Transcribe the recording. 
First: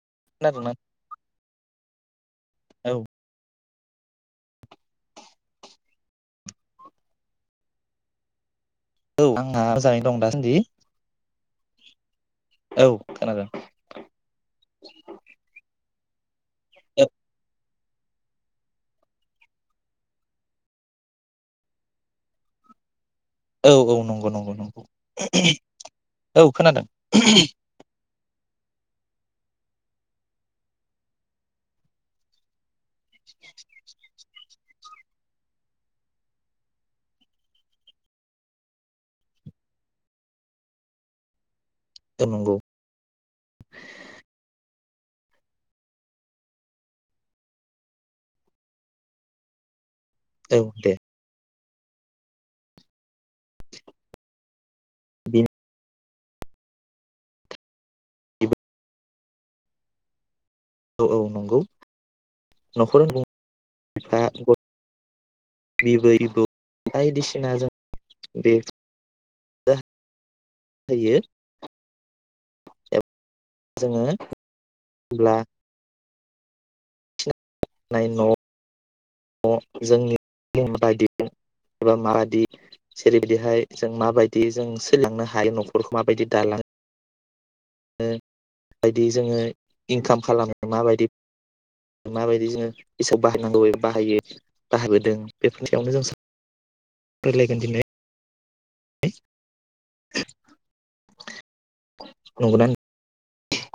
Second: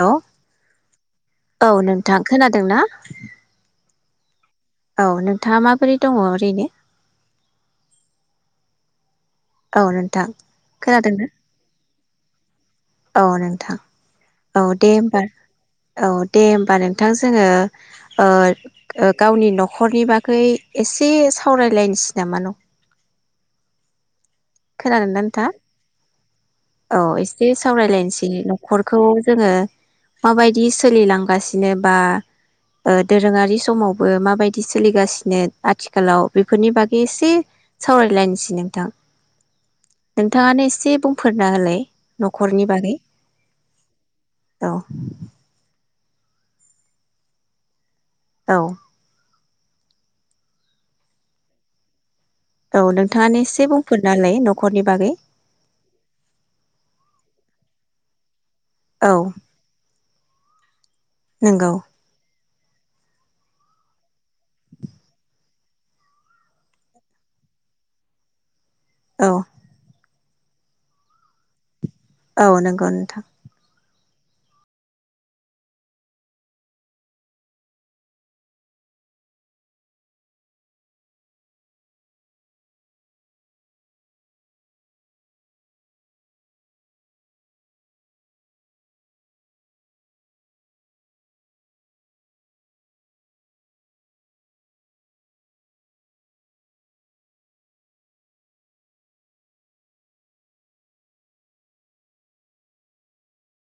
Hello खोनादोंना औ नों नोंथां खोनादों ना? औ औ नोंथाङा माबोरै दङ ओरैनो? औ आंहा औ मोजाङै दं नोंथां दासान्दि खोनादोंना? औ नोंथां औ दे होमबा औ दे होमबा नोंथां जोङो ओ गावनि न'खरनि बागै एसे सावरायलायनोसै नामा न' औ औ नंगौ नंगौ। नंगौ खोनागोनदा नोंथा औ खोनादों औ एसे सावरायलायनोसै। न'खरखौ जोङो माबायदि सोलिलांगासिनो बा ओ दोरोङारि समावबो माबाय बिदि सोलिगासिनो आथिखालाव बेफोरनि बागै एसे सावरायलायनोसै नोंथां। नोंथाङानो एसे बुंफोरना होलाय। औ नंगौ न'खरनि बागै औ औ औ दे औ नोंथाङा एसे बुंफोरना होलाय न'खरनि बागै बेनि औ औ औ नंगौ न'खर [unintelligible] जों बे औ होयो औ नंगौ एबा नोंथां जोङो [unintelligible] होनब्ला न' न' [unintelligible] जोंनिबायदि एबा [unintelligible] माबायदि जेरैबायदिहाय जों माबायदि जों सोलिलांनो हायो न'खरखौ माबायदि दालां माबायदि जोङो इनकाम खालामो माबायदि माबायदि जोङो इसाव बाहायनांगौ बाहायो बाहाबोदों बेफोरनि सायावनो जों [unintelligible] रायलायगोन दिनै [unintelligible]